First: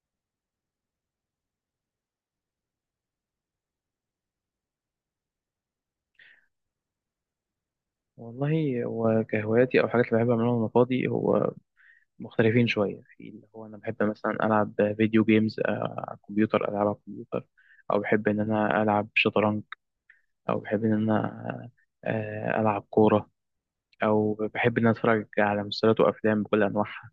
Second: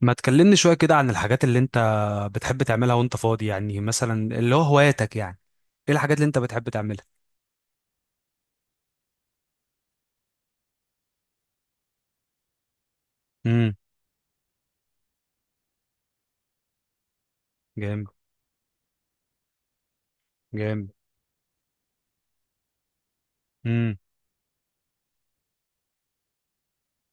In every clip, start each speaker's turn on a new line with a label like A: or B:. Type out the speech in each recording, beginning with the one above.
A: ما تكلمني شوية كده عن الحاجات اللي انت بتحب تعملها وانت فاضي، يعني مثلا اللي هو هواياتك. يعني ايه الحاجات اللي انت بتحب تعملها؟
B: والله هو كهواياتي او حاجات اللي بحب اعملها وانا فاضي. هو مختلفين شويه في اللي هو
A: امم.
B: انا بحب مثلا العب فيديو جيمز، على الكمبيوتر، العب على الكمبيوتر، او
A: جامد.
B: بحب ان انا العب شطرنج، او بحب
A: جامد.
B: ان انا العب كوره،
A: امم.
B: او بحب ان انا اتفرج على مسلسلات وافلام بكل انواعها.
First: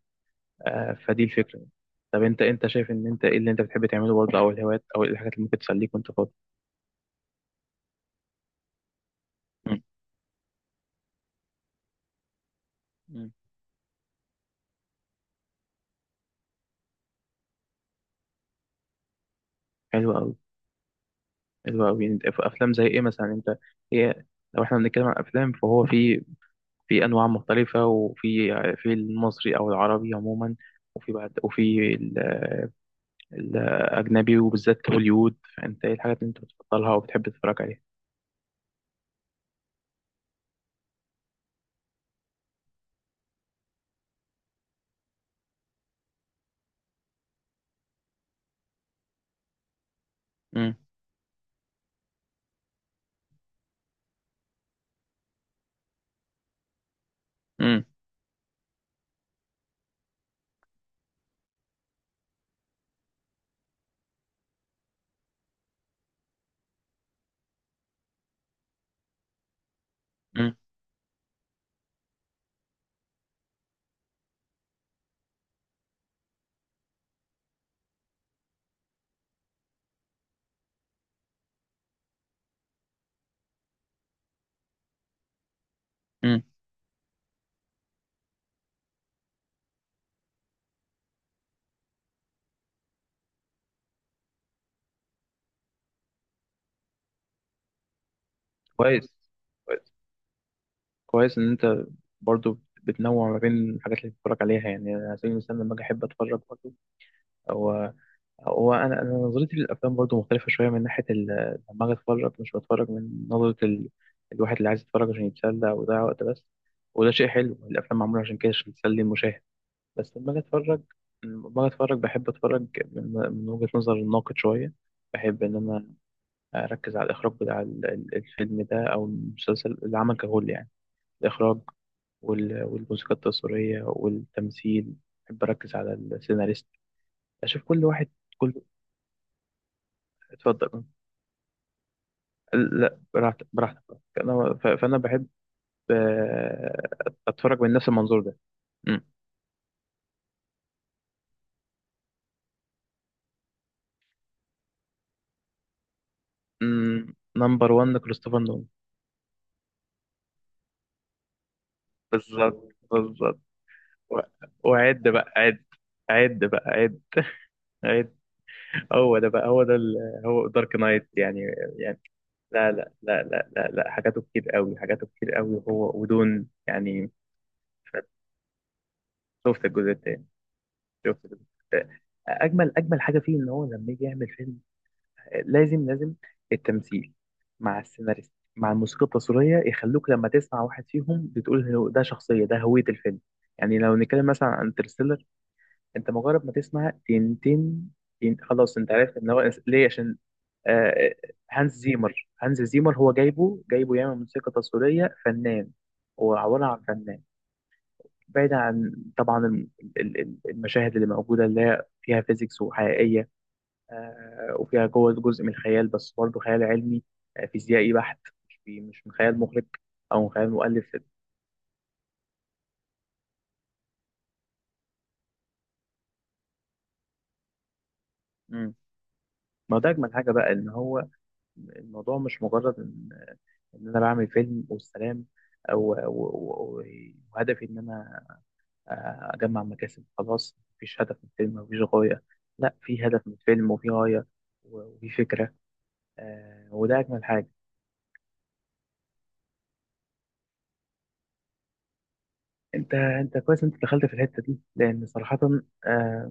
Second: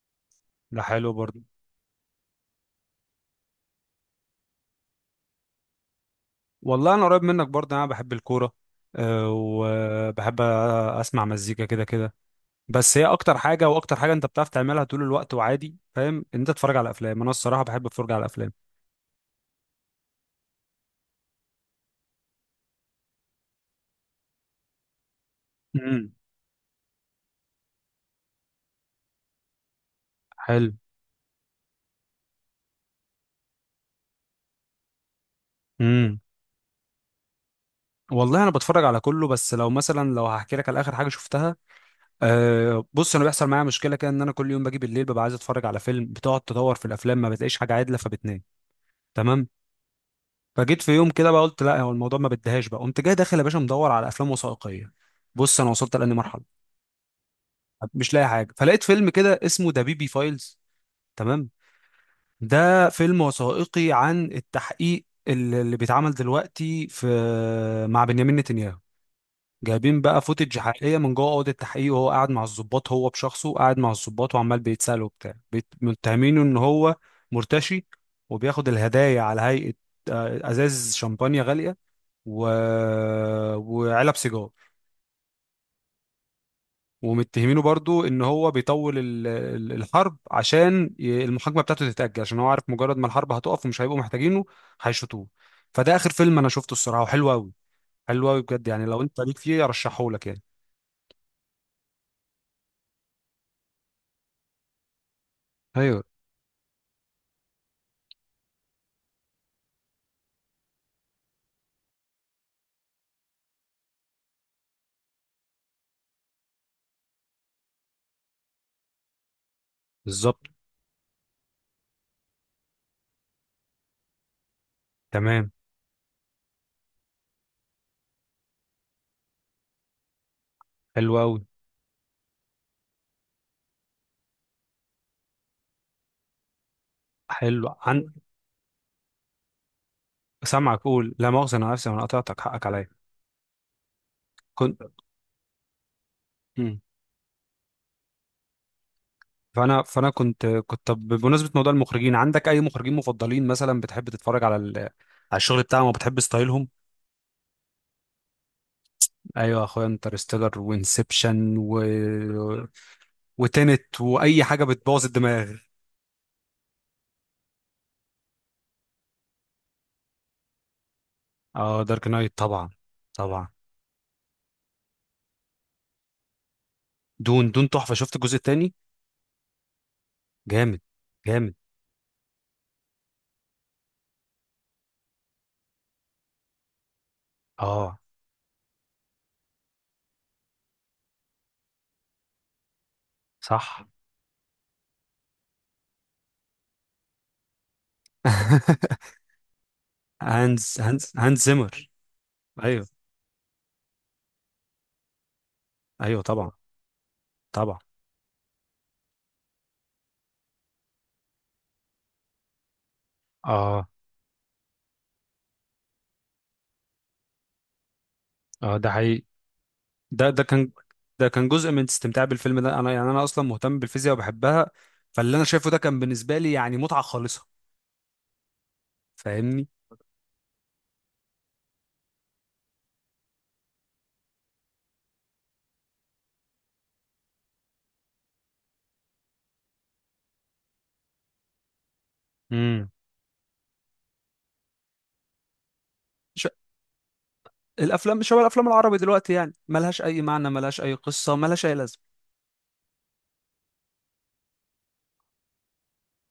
A: ده حلو
B: فدي
A: برضه.
B: الفكره. طب انت شايف ان انت ايه اللي انت بتحب تعمله برضه؟ او الهوايات، او إيه الحاجات اللي ممكن تسليك وانت فاضي؟
A: والله انا قريب منك برضه، انا بحب الكورة. أه،
B: مم.
A: وبحب اسمع مزيكا كده كده. بس هي
B: مم.
A: اكتر حاجة، واكتر حاجة انت بتعرف تعملها طول الوقت. وعادي فاهم ان انت تتفرج على افلام. انا الصراحة بحب اتفرج على افلام.
B: حلو قوي. حلو قوي. انت في افلام زي ايه مثلا انت؟ هي لو احنا بنتكلم عن افلام فهو
A: امم.
B: في، في انواع مختلفه، وفي، في المصري او العربي عموما،
A: حلو.
B: وفي بعد وفي الاجنبي وبالذات هوليوود، فانت ايه الحاجات
A: امم.
B: اللي انت بتفضلها وبتحب تتفرج عليها؟
A: والله انا بتفرج على كله، بس لو مثلا لو هحكي لك على اخر حاجة شفتها. أه، بص، انا بيحصل معايا مشكله كده ان انا كل يوم باجي بالليل ببقى عايز اتفرج على فيلم. بتقعد تدور في الافلام ما بتلاقيش حاجه عادله فبتنام. تمام.
B: امم.
A: فجيت في يوم كده بقى قلت لا، هو الموضوع ما بديهاش بقى. قمت جاي داخل يا باشا مدور على افلام وثائقيه. بص، انا وصلت لاني مرحله
B: امم.
A: مش لاقي حاجه. فلقيت فيلم كده اسمه ذا بيبي فايلز. تمام. ده فيلم وثائقي عن التحقيق اللي بيتعمل دلوقتي في، مع بنيامين نتنياهو. جايبين بقى
B: امم.
A: فوتج حقيقيه من جوه اوضه التحقيق، وهو قاعد مع الضباط، هو بشخصه قاعد مع الضباط، وعمال بيتسال وبتاع متهمينه ان هو مرتشي. وبياخد الهدايا على هيئه ازاز شمبانيا غاليه و... وعلب سيجار.
B: أمم.
A: ومتهمينه برضو ان هو بيطول الحرب عشان المحاكمه بتاعته تتاجل، عشان هو عارف مجرد ما الحرب هتقف ومش هيبقوا محتاجينه. هيشوطوه. فده اخر فيلم انا شفته الصراحه، وحلو قوي. حلو قوي بجد، يعني لو
B: كويس.
A: انت ليك فيه
B: كويس.
A: ارشحهولك يعني.
B: كويس ان انت برضو بتنوع ما بين الحاجات اللي بتتفرج عليها. يعني أنا على سبيل المثال لما اجي
A: ايوه.
B: احب اتفرج برضو. هو انا نظرتي للافلام برضو مختلفه شويه من ناحيه لما اجي اتفرج مش بتفرج من نظره الواحد اللي عايز يتفرج عشان يتسلى ويضيع وقت بس، وده شيء حلو، الافلام معموله عشان كده، عشان تسلي المشاهد. بس لما اجي
A: بالظبط.
B: اتفرج لما اجي اتفرج بحب اتفرج من، من وجهه نظر الناقد شويه. بحب
A: تمام.
B: ان انا اركز على الاخراج بتاع الفيلم ده او المسلسل، العمل ككل يعني.
A: حلو قوي.
B: الاخراج والموسيقى التصويريه والتمثيل، بحب اركز على السيناريست، اشوف
A: حلو.
B: كل واحد، كل،
A: سامعك،
B: اتفضل.
A: قول لا مؤاخذة، انا نفسي انا قطعتك، حقك عليا.
B: لا، براحتك، براحتك.
A: كنت
B: فانا بحب
A: مم.
B: آه، اتفرج من نفس المنظور ده.
A: فانا كنت طب، بمناسبة موضوع المخرجين، عندك اي مخرجين مفضلين مثلا بتحب تتفرج على على الشغل بتاعهم وبتحب ستايلهم؟
B: نمبر 1 كريستوفر نولان.
A: ايوه يا اخويا، انترستيلر وانسبشن
B: بالظبط، بالظبط.
A: وتنت
B: و-
A: واي حاجة
B: وعد
A: بتبوظ
B: بقى
A: الدماغ.
B: عد، عد بقى عد عد. هو ده بقى، هو ده هو دارك نايت يعني.
A: اه،
B: يعني
A: دارك نايت طبعا.
B: لا لا لا
A: طبعا.
B: لا لا لا، حاجاته كتير قوي، حاجاته كتير قوي، هو ودون يعني.
A: دون دون تحفة. شفت الجزء التاني؟
B: شفت الجزء التاني؟
A: جامد.
B: شفت الجزء
A: جامد.
B: التاني. اجمل، اجمل حاجه فيه ان هو لما يجي يعمل فيلم، لازم، لازم التمثيل مع
A: اه،
B: السيناريست مع الموسيقى التصويرية، يخلوك لما تسمع واحد فيهم بتقول هو ده، شخصية ده، هوية الفيلم يعني.
A: صح.
B: لو نتكلم مثلا عن انترستيلر، انت مجرد ما تسمع تين تين تين، خلاص انت عارف ان هو ليه، عشان.
A: هانز هانز
B: آه،
A: هانز
B: هانز
A: زيمر
B: زيمر، هانز
A: ايوه،
B: زيمر هو جايبه، جايبه يعمل موسيقى تصويرية، فنان.
A: ايوه.
B: هو
A: طبعا،
B: عبارة عن فنان،
A: طبعا.
B: بعيد عن طبعا المشاهد اللي موجودة اللي هي فيها فيزيكس وحقيقية.
A: اه،
B: وفيها جوه جزء من الخيال، بس برضه خيال علمي، فيزيائي بحت،
A: اه. ده
B: مش من
A: حقيقي.
B: خيال مخرج او
A: ده
B: من
A: ده
B: خيال
A: كان،
B: مؤلف.
A: ده كان جزء من استمتاع بالفيلم ده. انا يعني انا اصلا مهتم بالفيزياء وبحبها. فاللي انا شايفه ده كان بالنسبه لي يعني متعه خالصه.
B: مم.
A: فاهمني؟
B: ما ده اجمل حاجه بقى، ان هو الموضوع مش مجرد ان، ان انا بعمل فيلم والسلام، او وهدفي ان انا اجمع مكاسب، خلاص مفيش هدف من الفيلم، مفيش غايه. لا،
A: امم.
B: في هدف من الفيلم، وفي غايه، وفي فكره،
A: ش...
B: وده اجمل حاجه.
A: الافلام شبه الافلام العربي دلوقتي يعني ملهاش اي معنى، ملهاش اي قصه، ملهاش اي لازمه.
B: انت كويس، انت دخلت في الحته دي، لان صراحه آه،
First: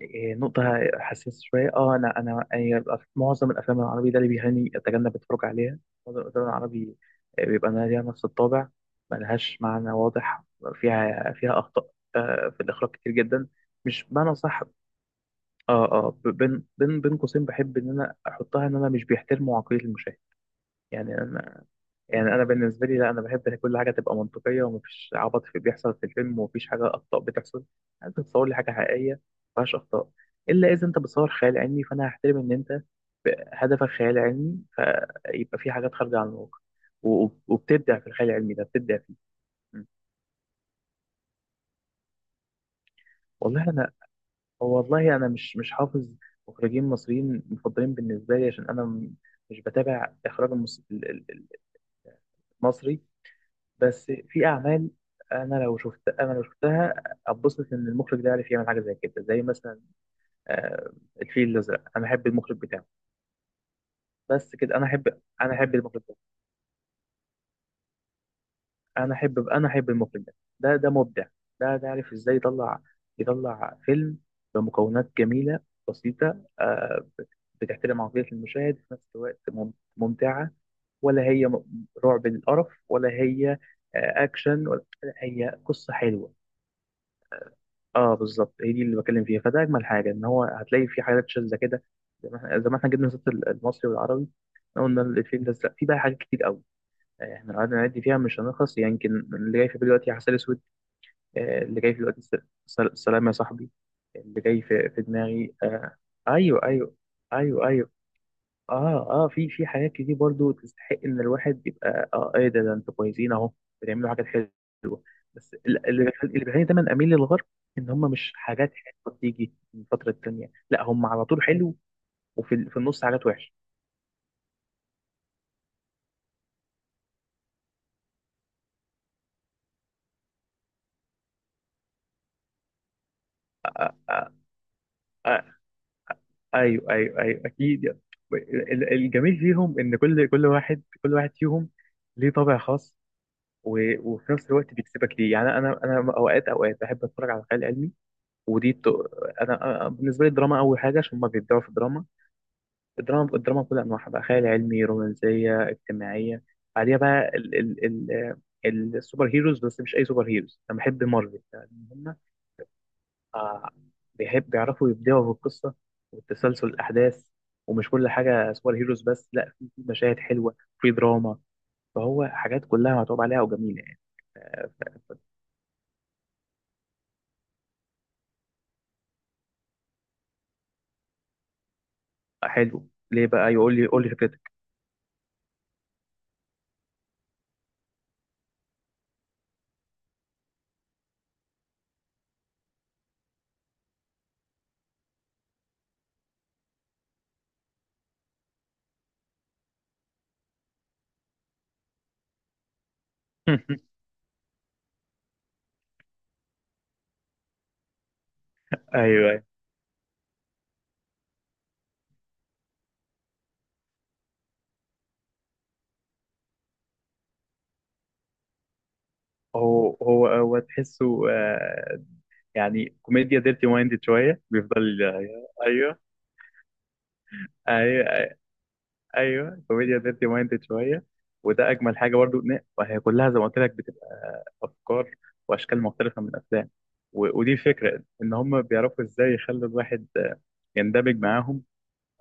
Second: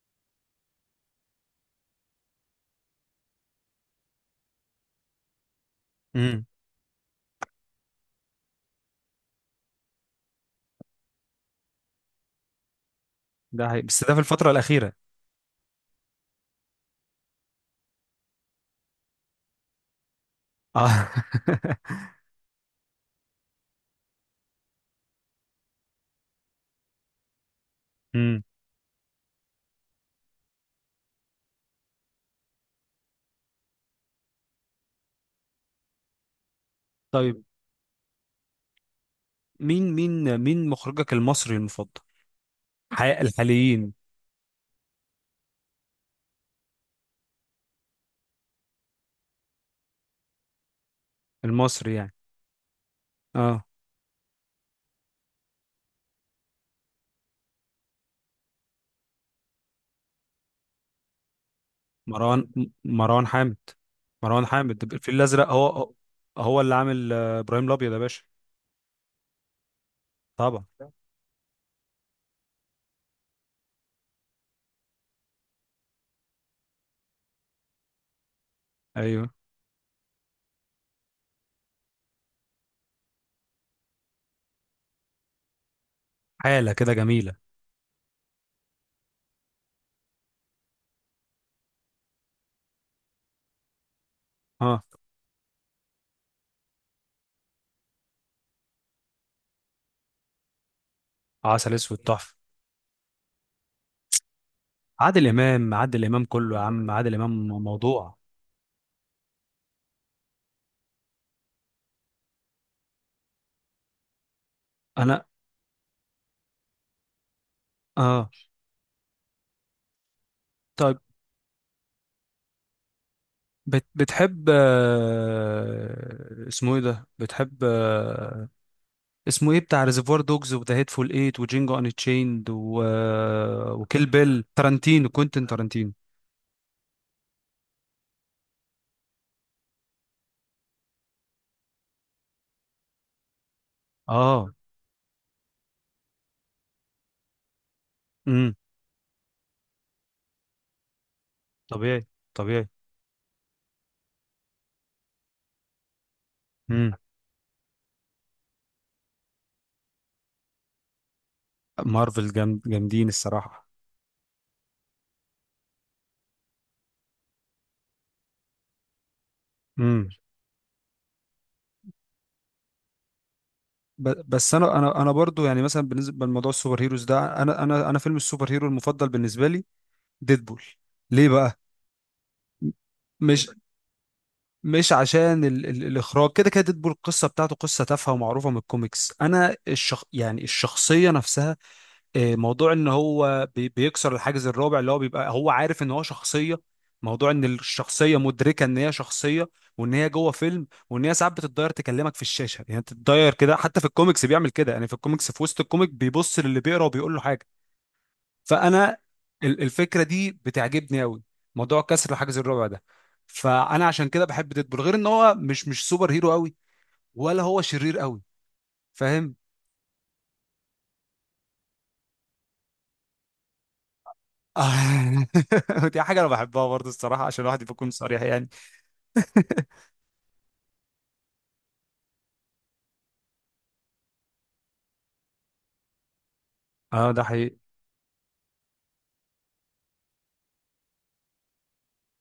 B: إيه، نقطة حساسة شوية. اه انا هي معظم الافلام العربي ده اللي بيهاني اتجنب اتفرج عليها. معظم الافلام
A: امم.
B: العربي بيبقى أنا ليها نفس الطابع، ملهاش معنى واضح، فيها، فيها اخطاء في الاخراج كتير جدا.
A: ده حقيقي بس
B: مش
A: ده في
B: بمعنى
A: الفتره
B: صح،
A: الاخيره.
B: اه اه، بين بين قوسين بحب ان انا احطها، ان انا مش بيحترموا عقلية المشاهد
A: اه.
B: يعني. يعني انا بالنسبه لي لا، انا بحب إن كل حاجه تبقى منطقيه، ومفيش عبط في بيحصل في الفيلم، ومفيش حاجه اخطاء بتحصل. انت
A: امم.
B: تصور لي حاجه حقيقيه مفيهاش اخطاء. الا اذا انت بتصور خيال علمي، فانا هحترم ان انت هدفك خيال علمي، فيبقى في حاجات خارجه عن الواقع،
A: طيب
B: وبتبدع في الخيال العلمي ده، بتبدع فيه. م.
A: مين مخرجك المصري المفضل؟
B: والله
A: الحاليين.
B: انا، والله انا مش، مش حافظ مخرجين مصريين مفضلين بالنسبه لي، عشان انا مش بتابع اخراج
A: المصري يعني.
B: المصري.
A: اه،
B: بس في اعمال، انا لو شفت، انا لو شفتها اتبسط ان المخرج ده عارف يعمل حاجه زي كده، زي مثلا آه، الفيل الازرق، انا احب
A: مروان
B: المخرج بتاعه.
A: مروان حامد. مروان
B: بس كده، انا
A: حامد
B: احب،
A: الفيل الازرق
B: انا
A: هو
B: احب
A: هو
B: المخرج ده،
A: هو اللي عامل ابراهيم الابيض يا باشا.
B: انا احب، انا احب المخرج ده.
A: طبعا.
B: ده، ده مبدع، ده، ده عارف ازاي يطلع، يطلع فيلم بمكونات جميله، بسيطه، بتحترم عقليه المشاهد، في نفس
A: ايوه.
B: الوقت مم- ممتعه، ولا هي رعب للقرف، ولا هي اكشن، ولا هي قصه حلوه.
A: حاله كده جميله.
B: اه بالظبط، هي دي اللي بتكلم فيها. فده اجمل حاجه، ان هو هتلاقي في حاجات شاذه كده، زي ما احنا، زي ما احنا جبنا سيره المصري والعربي.
A: اه،
B: إحنا قلنا الفيلم ده، لا، في بقى حاجات كتير قوي يعني، احنا لو قعدنا نعد فيها مش هنخلص يعني. يمكن اللي جاي في بالي دلوقتي عسل اسود،
A: عسل
B: اللي جاي
A: اسود
B: في دلوقتي
A: تحفه.
B: سلام يا صاحبي، اللي جاي في، في
A: عادل
B: دماغي
A: امام، عادل امام كله يا
B: ايوه
A: عم،
B: ايوه
A: عادل امام
B: ايوه ايوه.
A: موضوع.
B: اه اه، في، في حاجات كتير برضو تستحق ان الواحد يبقى اه ايه ده، ده انتوا كويسين اهو، بتعملوا حاجات حلوه.
A: انا
B: بس اللي بيخليني دايما اميل للغرب، ان هم
A: اه
B: مش حاجات حلوه بتيجي من فتره التانيه، لا
A: طيب.
B: هم على طول حلو. وفي في النص حاجات وحشه.
A: بتحب اسمه ايه ده؟ بتحب اسمه ايه؟ بتاع ريزرفوار دوجز وذا هيتفول ايت وجينجو ان تشيند وكيل
B: آه
A: بيل. تارانتينو،
B: آه،
A: كوينتين تارانتينو.
B: ايوه ايوه ايوه، اكيد يعني. الجميل فيهم ان كل واحد فيهم ليه طابع خاص، وفي نفس
A: اه.
B: الوقت بيكسبك ليه. يعني انا، انا اوقات، اوقات بحب اتفرج على الخيال العلمي
A: امم.
B: ودي ت... انا، بالنسبه لي الدراما اول حاجه، عشان هما بيبدعوا في الدراما.
A: طبيعي. طبيعي.
B: الدراما، الدراما بكل انواعها بقى، خيال علمي، رومانسيه، اجتماعيه.
A: امم.
B: بعديها بقى السوبر هيروز، بس مش اي سوبر هيروز. انا بحب مارفل، لان هم
A: مارفل جامد. جامدين الصراحه.
B: آه، بيحب بيعرفوا يبدعوا في القصه والتسلسل الاحداث، ومش كل حاجه سوبر هيروز بس، لا في، في
A: امم.
B: مشاهد حلوه في دراما. فهو حاجات كلها متعوب عليها وجميله يعني.
A: بس
B: آه،
A: انا برضو يعني مثلا بالنسبه لموضوع السوبر هيروز ده، انا فيلم السوبر هيرو المفضل بالنسبه لي ديدبول. ليه بقى؟
B: حلو، ليه
A: مش
B: بقى؟ يقول لي، قول لي فكرتك.
A: مش عشان ال ال الاخراج كده كده. ديدبول القصه بتاعته قصه تافهه ومعروفه من الكوميكس. انا يعني الشخصيه نفسها. موضوع ان هو بيكسر الحاجز الرابع، اللي هو بيبقى هو عارف ان هو شخصيه. موضوع ان الشخصيه مدركه ان هي شخصيه، وان هي جوه فيلم، وان هي ساعات بتتضاير تكلمك في الشاشه يعني، تتضاير كده حتى في الكوميكس بيعمل كده. يعني في الكوميكس في وسط الكوميك بيبص للي بيقرا وبيقول له حاجه. فانا
B: ايوه.
A: الفكره دي بتعجبني قوي، موضوع كسر الحاجز الرابع ده. فانا عشان كده بحب ديدبول، غير ان هو مش سوبر هيرو قوي، ولا هو شرير قوي. فاهم؟
B: هو تحسه يعني كوميديا ديرتي مايندد شويه، بيفضل ايوه
A: دي حاجه انا بحبها برضه الصراحه، عشان الواحد يكون صريح
B: ايوه
A: يعني.
B: ايوه، كوميديا ديرتي مايندد شويه، وده اجمل حاجه برضو. وهي كلها زي ما قلت لك بتبقى افكار واشكال مختلفه من الافلام،
A: اه، ده
B: ودي
A: حقيقي.
B: الفكره، ان هم بيعرفوا ازاي يخلوا الواحد يندمج معاهم،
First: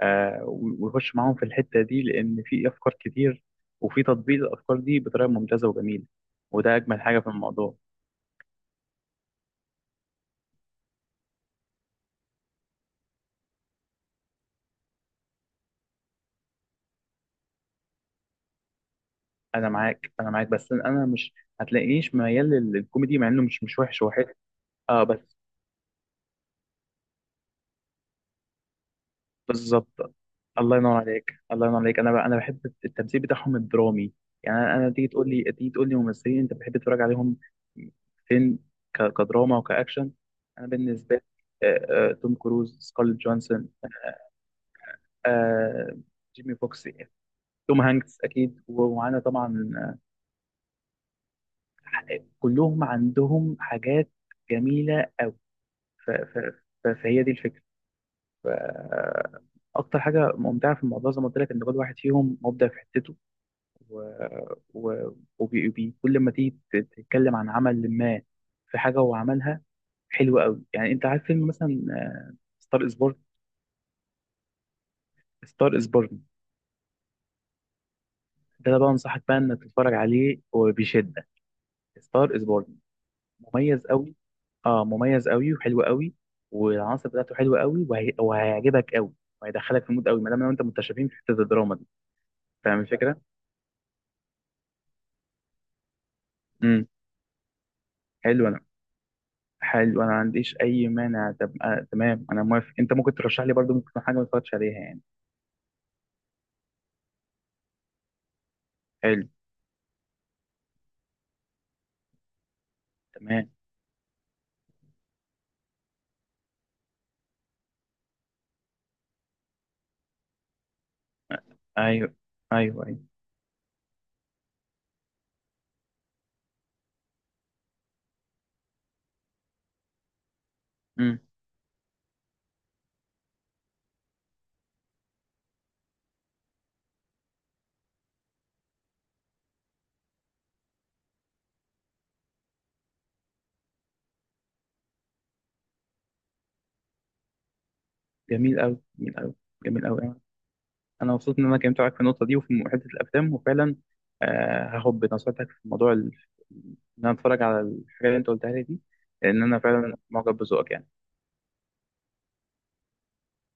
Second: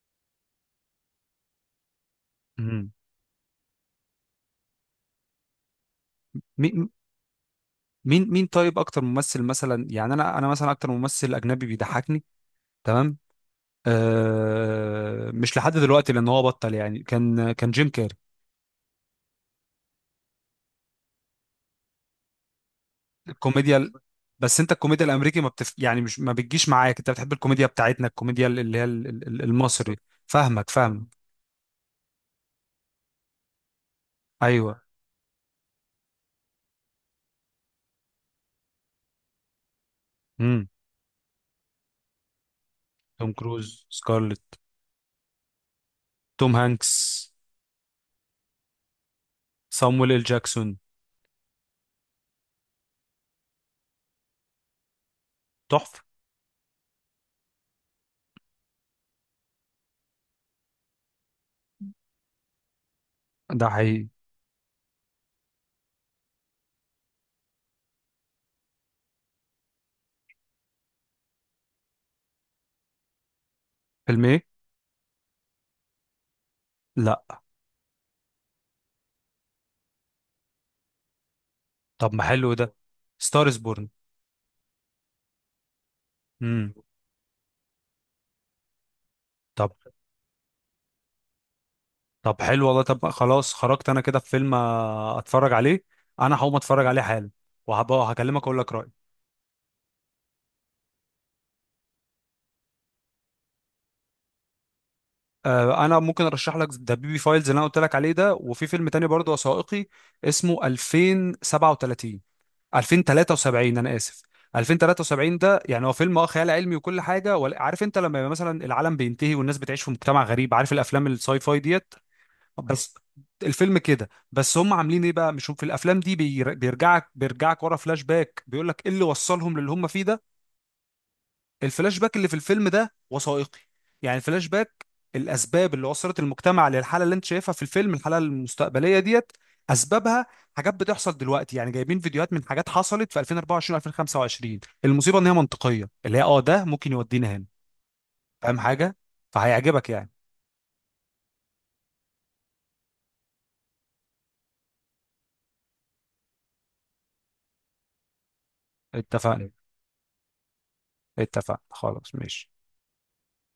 B: ويخش معاهم في الحته دي، لان في
A: مم.
B: افكار كتير، وفي تطبيق الافكار دي بطريقه ممتازه وجميله، وده
A: مين
B: اجمل حاجه في الموضوع.
A: مين طيب، اكتر ممثل مثلا يعني؟ انا مثلا اكتر ممثل اجنبي بيضحكني. تمام. مش لحد دلوقتي لان هو بطل يعني، كان جيم كاري.
B: انا معاك، انا معاك، بس انا مش هتلاقينيش ميال للكوميدي، مع انه مش،
A: الكوميديا
B: مش
A: ال-
B: وحش، هو حلو.
A: بس انت
B: اه
A: الكوميديا
B: بس
A: الامريكي ما بتف يعني مش ما بتجيش معاك، انت بتحب الكوميديا بتاعتنا، الكوميديا اللي هي المصري.
B: بالظبط.
A: فاهمك،
B: الله ينور
A: فاهم.
B: عليك، الله ينور عليك. انا بقى انا بحب التمثيل بتاعهم الدرامي يعني. انا
A: ايوه.
B: تيجي تقول لي، تيجي تقول لي ممثلين انت بتحب تتفرج عليهم فين؟ كدراما وكاكشن، انا
A: امم.
B: بالنسبه لي توم كروز، سكارليت
A: توم
B: جونسون،
A: كروز. سكارلت.
B: آه، جيمي
A: توم
B: فوكس،
A: هانكس.
B: توم هانكس اكيد، ومعانا طبعا
A: صامويل ال جاكسون
B: كلهم عندهم حاجات جميله قوي.
A: تحفه.
B: فهي دي الفكره. ف- اكتر حاجه ممتعه في الموضوع، زي ما قلت لك، ان كل واحد فيهم مبدع في حتته.
A: ده
B: و...
A: حقيقي.
B: و... كل ما تيجي تتكلم عن عمل ما، في حاجه هو عملها حلوه قوي. يعني انت عارف فيلم مثلا ستار از بورن؟
A: فيلم ايه؟
B: ستار از بورن،
A: لا.
B: ده أنا بقى انصحك بقى انك تتفرج عليه وبشده.
A: طب ما
B: ستار از
A: حلو
B: بورن،
A: ده. ستارز
B: مميز
A: بورن.
B: قوي. اه مميز قوي وحلو قوي،
A: امم.
B: والعناصر بتاعته حلوه قوي، وهيعجبك قوي،
A: طب.
B: وهيدخلك في المود قوي، ما دام لو انت متشابهين في حته الدراما دي.
A: طب حلو
B: فاهم
A: والله. طب
B: الفكره؟
A: خلاص، خرجت انا كده في فيلم اتفرج عليه. انا هقوم اتفرج
B: امم.
A: عليه حالا، وهبقى هكلمك
B: حلو.
A: اقول لك رايي.
B: حلو، انا ما عنديش اي مانع. طب آه تمام، انا موافق. انت ممكن ترشح لي برضو، ممكن تكون حاجه ما اتفرجتش عليها يعني.
A: انا ممكن ارشح لك ذا بيبي فايلز اللي انا قلت لك عليه ده. وفي فيلم تاني
B: حلو.
A: برضه وثائقي، اسمه 2037،
B: تمام.
A: 2073، انا اسف، 2073. ده يعني هو فيلم خيال علمي وكل حاجه، عارف انت لما يبقى مثلا العالم بينتهي والناس بتعيش في مجتمع غريب؟ عارف الافلام
B: آه،
A: الساي فاي ديت.
B: ايوه ايوه
A: بس
B: ايوه.
A: الفيلم كده، بس هم عاملين ايه بقى؟ مش هم في الافلام دي بيرجعك ورا فلاش باك بيقول لك ايه اللي وصلهم للي هم فيه ده.
B: امم.
A: الفلاش باك اللي في الفيلم ده وثائقي يعني. الفلاش باك، الاسباب اللي وصلت المجتمع للحاله اللي انت شايفها في الفيلم، الحاله المستقبليه ديت، اسبابها. حاجات بتحصل دلوقتي يعني. جايبين فيديوهات من حاجات حصلت في 2024 و2025. المصيبه ان هي منطقيه، اللي هي ده ممكن يودينا هنا.
B: جميل
A: فاهم
B: قوي،
A: حاجه؟
B: جميل قوي، جميل
A: فهيعجبك يعني.
B: قوي. انا مبسوط ان انا اتكلمت معاك في النقطه دي وفي حته الافلام، وفعلا آه هاخد بنصيحتك في موضوع ان انا اتفرج على الحاجات اللي انت قلتها لي دي، لان
A: اتفقنا.
B: انا فعلا معجب بذوقك يعني.
A: اتفقنا خلاص، ماشي.